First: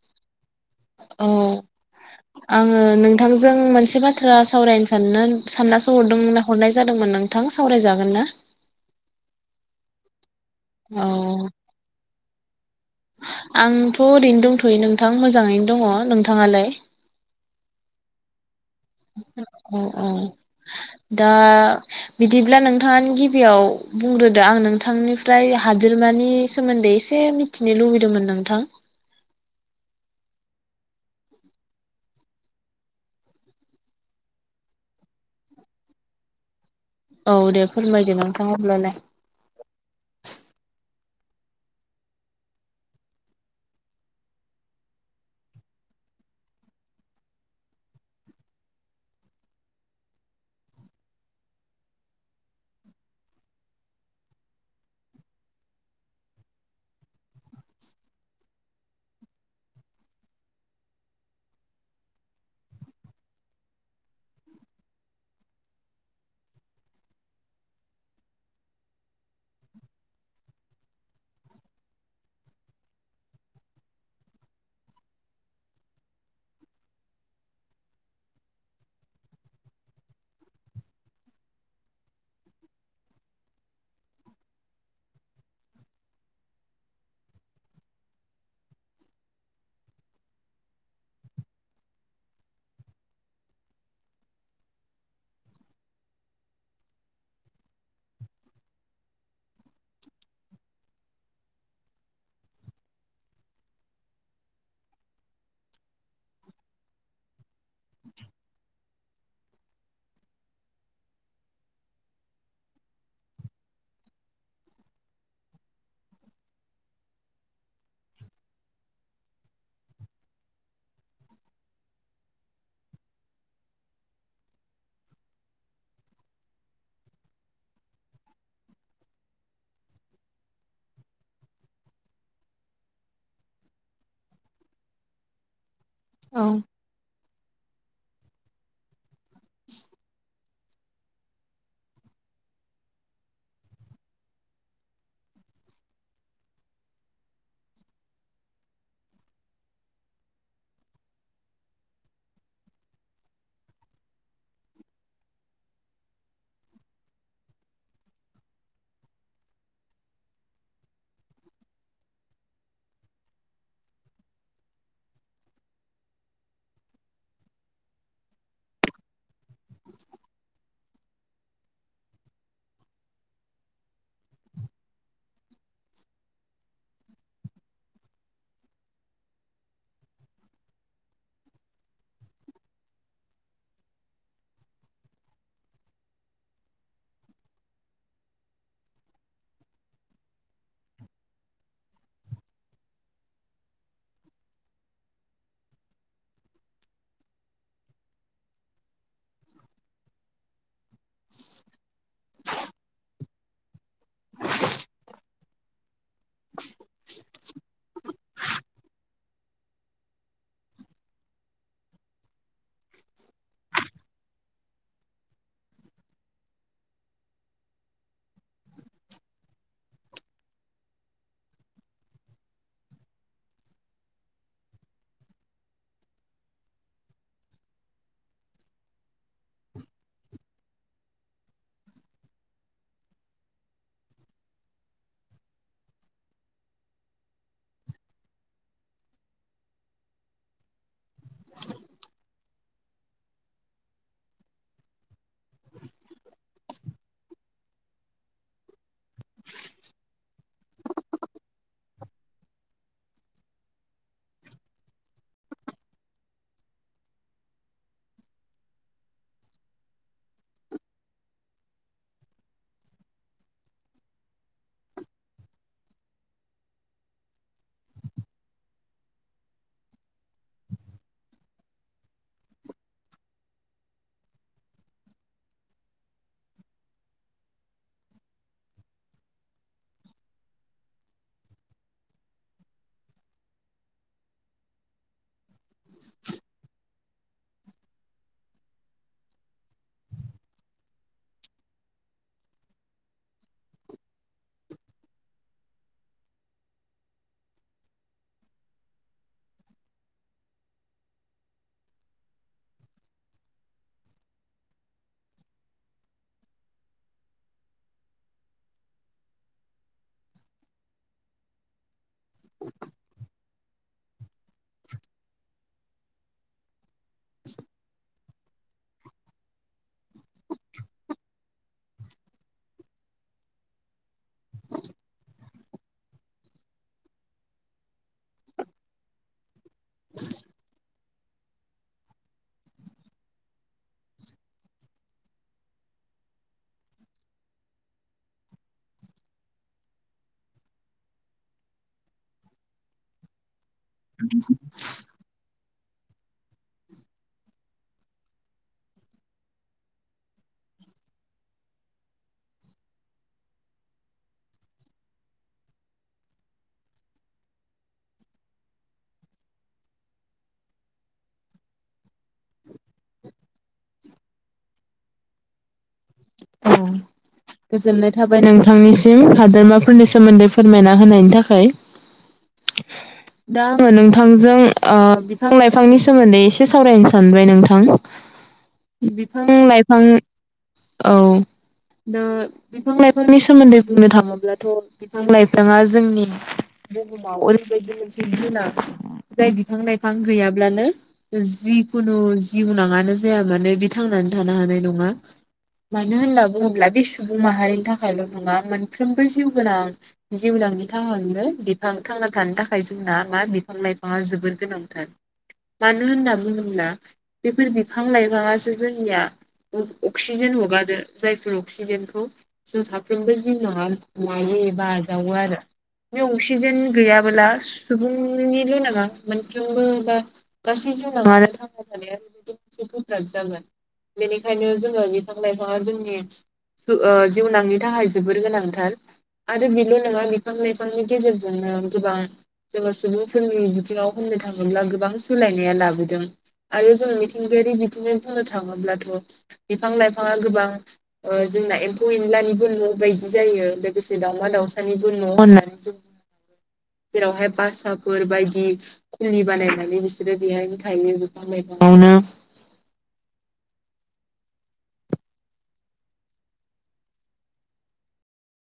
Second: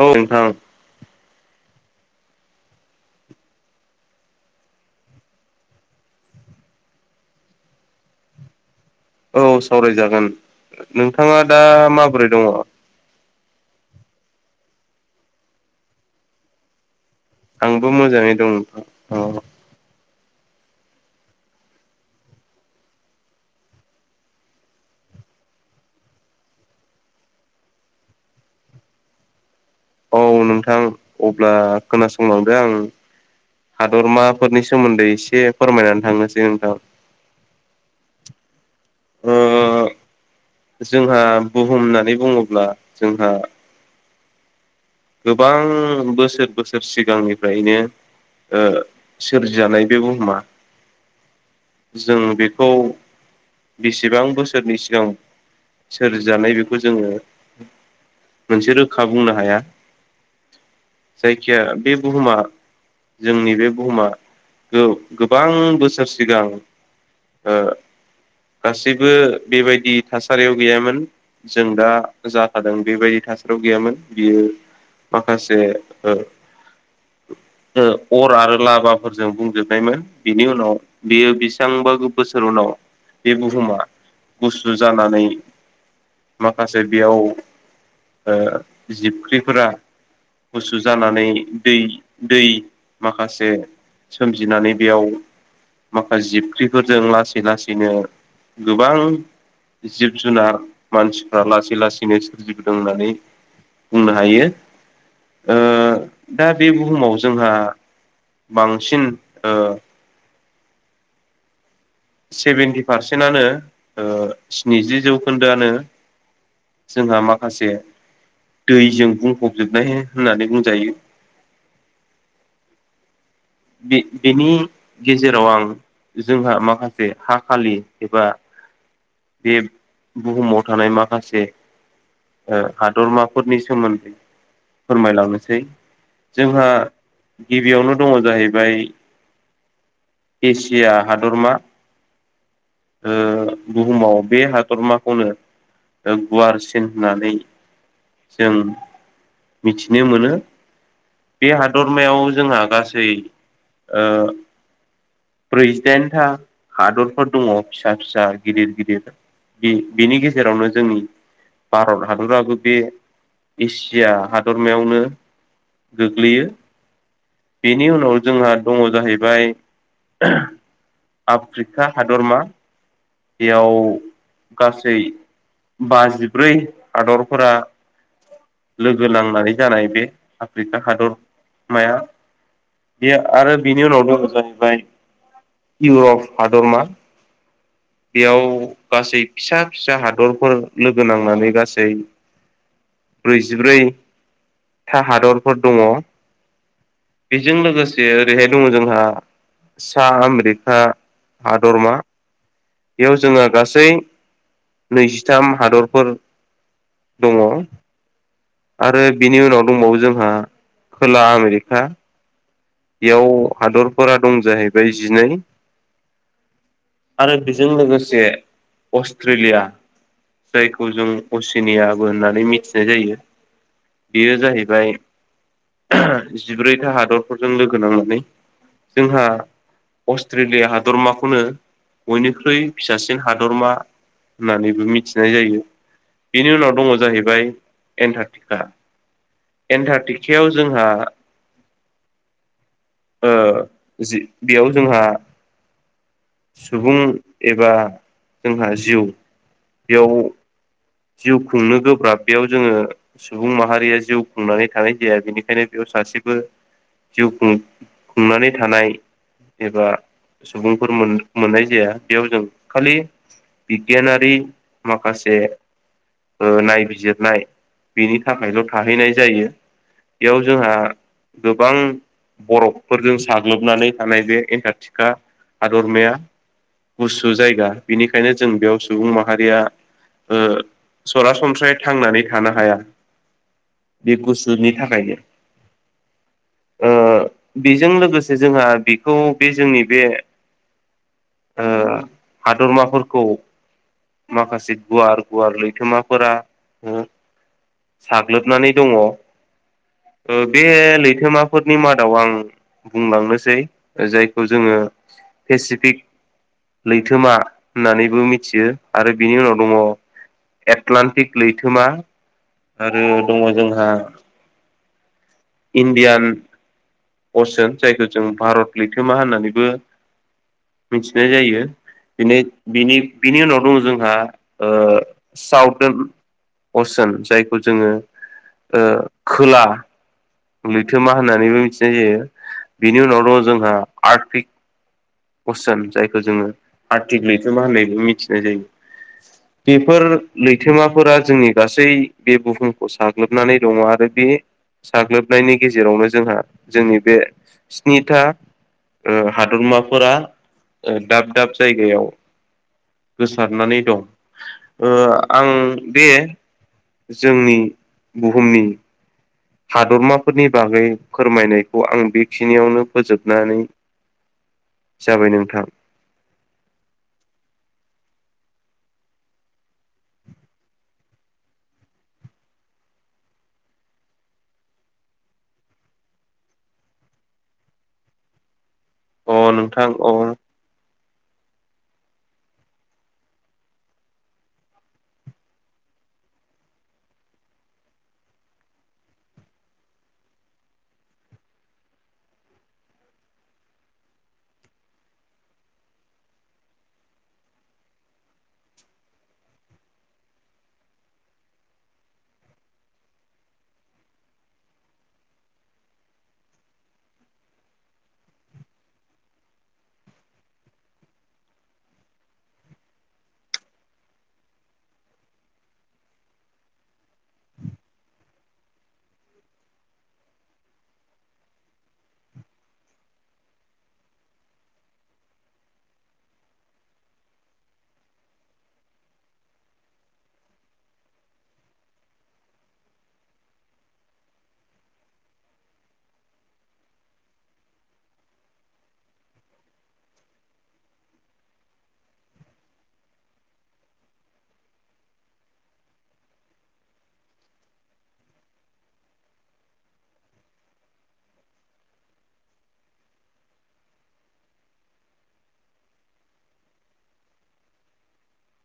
औ नोंथां। औ। आङो नोंथांजों मोनसे बाथ्रा सावरायनो साननो साननासो हरदोंमोन हरनाय जादोंमोन नों नोंथां सावरायजागोन ना औ सावरायजागोन नोंथाङा औ दा माबोरै दङ आंथ' ओरैनो दंथ'यो नोंथां मोजाङैनो दङ नोंथाङालाय आंबो मोजाङै दं नोंथां। औ औ दा। बिदिब्ला नोंथाङानो गिबियाव बुंग्रोदो आं नोंथांनिफ्राय हादोरमानि सोमोन्दै एसे मिथिनो लुबैदोंमोन नोंथां औ नोंथां अब्ला खोनासंलांदो आं हादरमाफोरनि सोमोन्दै एसे फोरमायनानै थांनोसै नोंथां औ दे फोरमायदो नोंथाङा हब्लालाय जोंहा बुहुम होननानै बुङोब्ला जोंहा गोबां बोसोर बोसोर सिगांनिफ्रायनो सोरजिजानाय बे बुहुमा जों बेखौ बेसेबां बोसोरनि सिगां सोरजिजानाय बेखौ जोङो मोनसे रोखा बुंनो हाया जायखिया बे बुहुमा जोंनि बे बुहुमा गोबां बोसोर सिगां गासैबो बेबायदि थासारियाव गैयामोन जों दा जाखादों बेबायदि थासारियाव गैयामोन बियो माखासे अर आरो लाभाफोरजों बुंजोबनायमोन बिनि उनाव बेयो बेसेबांबा बोसोर उनाव बे बुहुमा गुसु जानानै माखासे बेयाव जिबख्रिफोरा गुसु जानानै दै दै माखासे सोमजिनानै बेयाव माखासे जिबख्रिफोरजों लासै लासैनो गोबां जिब जुनार मानसिफ्रा लासै लासैनो सोरजिबोदों होननानै बुंनो हायो दा बे बुहुमाव जोंहा बांसिन सेभेन्टि पारसेन्टनो ओ स्निजि जौखोन्दोआनो जोंहा माखासे दैजों बुंफबजोबनाय होननानै बुंजायो बेनि गेजेराव आं जोंहा माखासे हा खालि एबा बे बुहुमाव थानाय माखासे ओ हादरमाफोरनि सोमोन्दै फोरमायलांनोसै औ जोंहा गिबियावनो दङ जाहैबाय [inaudible] एसिया हादरमा बुहुमाव बे हादरमाखौनो गुवारसिन होननानै जों मिथिनो मोनो बे हादरमायाव जोंहा गासै ब्रैजिदाइनथा हादरफोर दङ फिसा फिसा गिदिर गिदिर बे बिनि गेजेरावनो जोंनि भारत हादराबो बे एसिया हादरमायावनो गोग्लैयो बेनि उनाव जोंहा दङ जाहैबाय आफ्रिका हादरमा बेयाव गासै बाजिब्रै हादरफोरा लोगो नांनानै जानाय बे आफ्रिका हादरमाया बे आरो बिनि उनाव दङ जाहैबाय इउरप हादरमा बेयाव गासै फिसा फिसा हादरफोर लोगो नांनानै गासै ब्रैजिब्रै था हादरफोर दङ बेजों लोगोसे ओरैहाय दङ जोंहा सा आमेरिका हादरमा बेयाव जोङा गासै नैजिथाम हादरफोर [unintelligible] दङ आरो बिनि उनाव दंबावो जोंहा खोला आमेरिका बेयाव हादरफोरा दं जाहैबाय जिनै आरो बेजों लोगोसे अस्ट्रेलिया जायखौ जों असिनियाबो होननानै मिथिनाय जायो बेयो जाहैबाय जिब्रैथा हादरफोरजों लोगो नांनानै जोंहा अस्ट्रेलिया हादरमाखौनो बयनिख्रुइ फिसासिन हादरमा होननानैबो मिथिनाय जायो बेनि उनाव दंङ जाहैबाय एन्टारटिका एन्टारटिकायाव जोंहा ओ जि बेयाव जोंहा सुबुं एबा जोंहा जिउ बेयाव जिउ खुंनो गोब्राब बेयाव जोंङो सुबुं माहारिया जिउ खुंनानै थानाय जाया बेनिखायनो बेयाव सासेबो जिउ खुं खुंनानै थानाय एबा सुबुंफोर मोननाय जाया बेयाव जों खालि बिगियानारि माखासे नायबिजिरनाय बेनि थाखायल' थाहैनाय जायो बेयाव जोंहा गोबां बरफफोरजों साग्लोबनानै थानाय बे एन्टारटिका हादरमाया गुसु जायगा बेनिखायनो जों बेयाव सुबुं माहारिया सरासनस्रायै थांनानै थानो हाया बे गुसुनि थाखायनो ओ बेजों लोगोसे जोंहा बेखौ बे जोंनि बे हादरमाफोरखौ माखासे गुवार गुवार लैथोमाफोरा साग्लोबनानै दंङ बे लैथोमाफोरनि मादाव आं बुंलांनोसै जायखौ जोंङो पेसिफिक लैथोमा होननानैबो मिथियो आरो बिनि उनाव दंङ एटलान्टिक लैथोमा आरो दंङ जोंहा [inaudible] इण्डियान असोन जायखौ जों भारत लैखोमा होननानैबो मिथिनाय जायो बिनि बिनि उनाव दंङ जोंहा साउदन असोन जायखौ जोंङो खोला [inaudible] लैथोमा होननानैबो मिथिनाय जायो बिनि उनाव दंङ जोंहा आर्टिक असेन जायखौ जोंङो आर्टिक लैथोमा होननायबो मिथिनाय जायो बेफोर लैथोमाफोरा जोंनि गासै बे बुहुमखौ साग्लोबनानै दंङ आरो बे साग्लोब नि गेजेरावनो जोंहा जोंनि बे स्निथा हादरमा फोरा दाब दाब जायगायाव गोसारनानै दं आं बे जोंनि बुहुमनि हादरमाफोरनि बागै फोरमायनायखौ आं बेखिनियावनो फोजोबनानै जाबाय नोंथां। अ गोजोननाय थाबाय नोंथांनिसिम हादोरमाफोरनि सोमोन्दै फोरमायना होनायनि थाखाय [inaudible] दा आंङो नोंथांजों बिफां लाइफांनि सोमोन्दै एसे सावरायनो सानबाय नोंथां। अ बिफां नोंथां लाइफां अ औ दा बिफां लाइफांनि सोमोन्दै बुंनो थाङोब्लाथ' बिफां लाइफांङा जोंनि ओरैबायदि मोनसे जिब- जुनार जाय बिफां लाइफां गैयाब्लानो जिखुनु जिउनांङानो जाया मानो बे थांनानै थानो हानाय नंङा। मानो होनना बुंङोब्ला बे सुबुं माहारिनि थाखायल' नंङा मोनफ्रोमबो जिउ गोनां जिउ लांनि थाखायावनो बिफां थांना थानो थाखाय जोंना मा बिफां लाइफांङा जोबोर गोनांथार। मानो होनना बुङोब्ला बेफोर बिफां लाइफाङासो जोंनिया अक्सिजेन हगार रो जायफोर अक्सिजेनखौ जों साफ्रोमबो जिउ [unintelligible] लायो एबा आजावो आरो बे अक्सिजेन गैयाबोला सुबुंनिल' नङा मोनफ्रोमबो बा गासैबो नङा आरो थांना थानाया [inaudible] [inaudible] गोब्राब जागोन बेनिखायनो जोङो बिफां -लाइफाङा जोंनि ओ जिउनांनि थाखाय जोबोर गोनांथार। आरो बेल' नङा बिफां लाइफांनि गेजेरजोंनो गोबां जोङो सुबुंफोरनि बिथिङाव होननो थाङोब्ला गोबां सोलायनाया लाबोदों। आरो जों मिथिंगायारि बिथिङै बुंनो थाङोब्लाथ' बिफां- लाइफाङा गोबां ओ जोंना एम्फौ एनलानिबो न' बायदि जायो लोगोसे दाउमा दाउसानिबो न' होननानै जों जेरावहाय बासाफोर बायदि फुलि बानायनानै बिसोरो बेहायनो थायो बिफां -लाइफाङावनो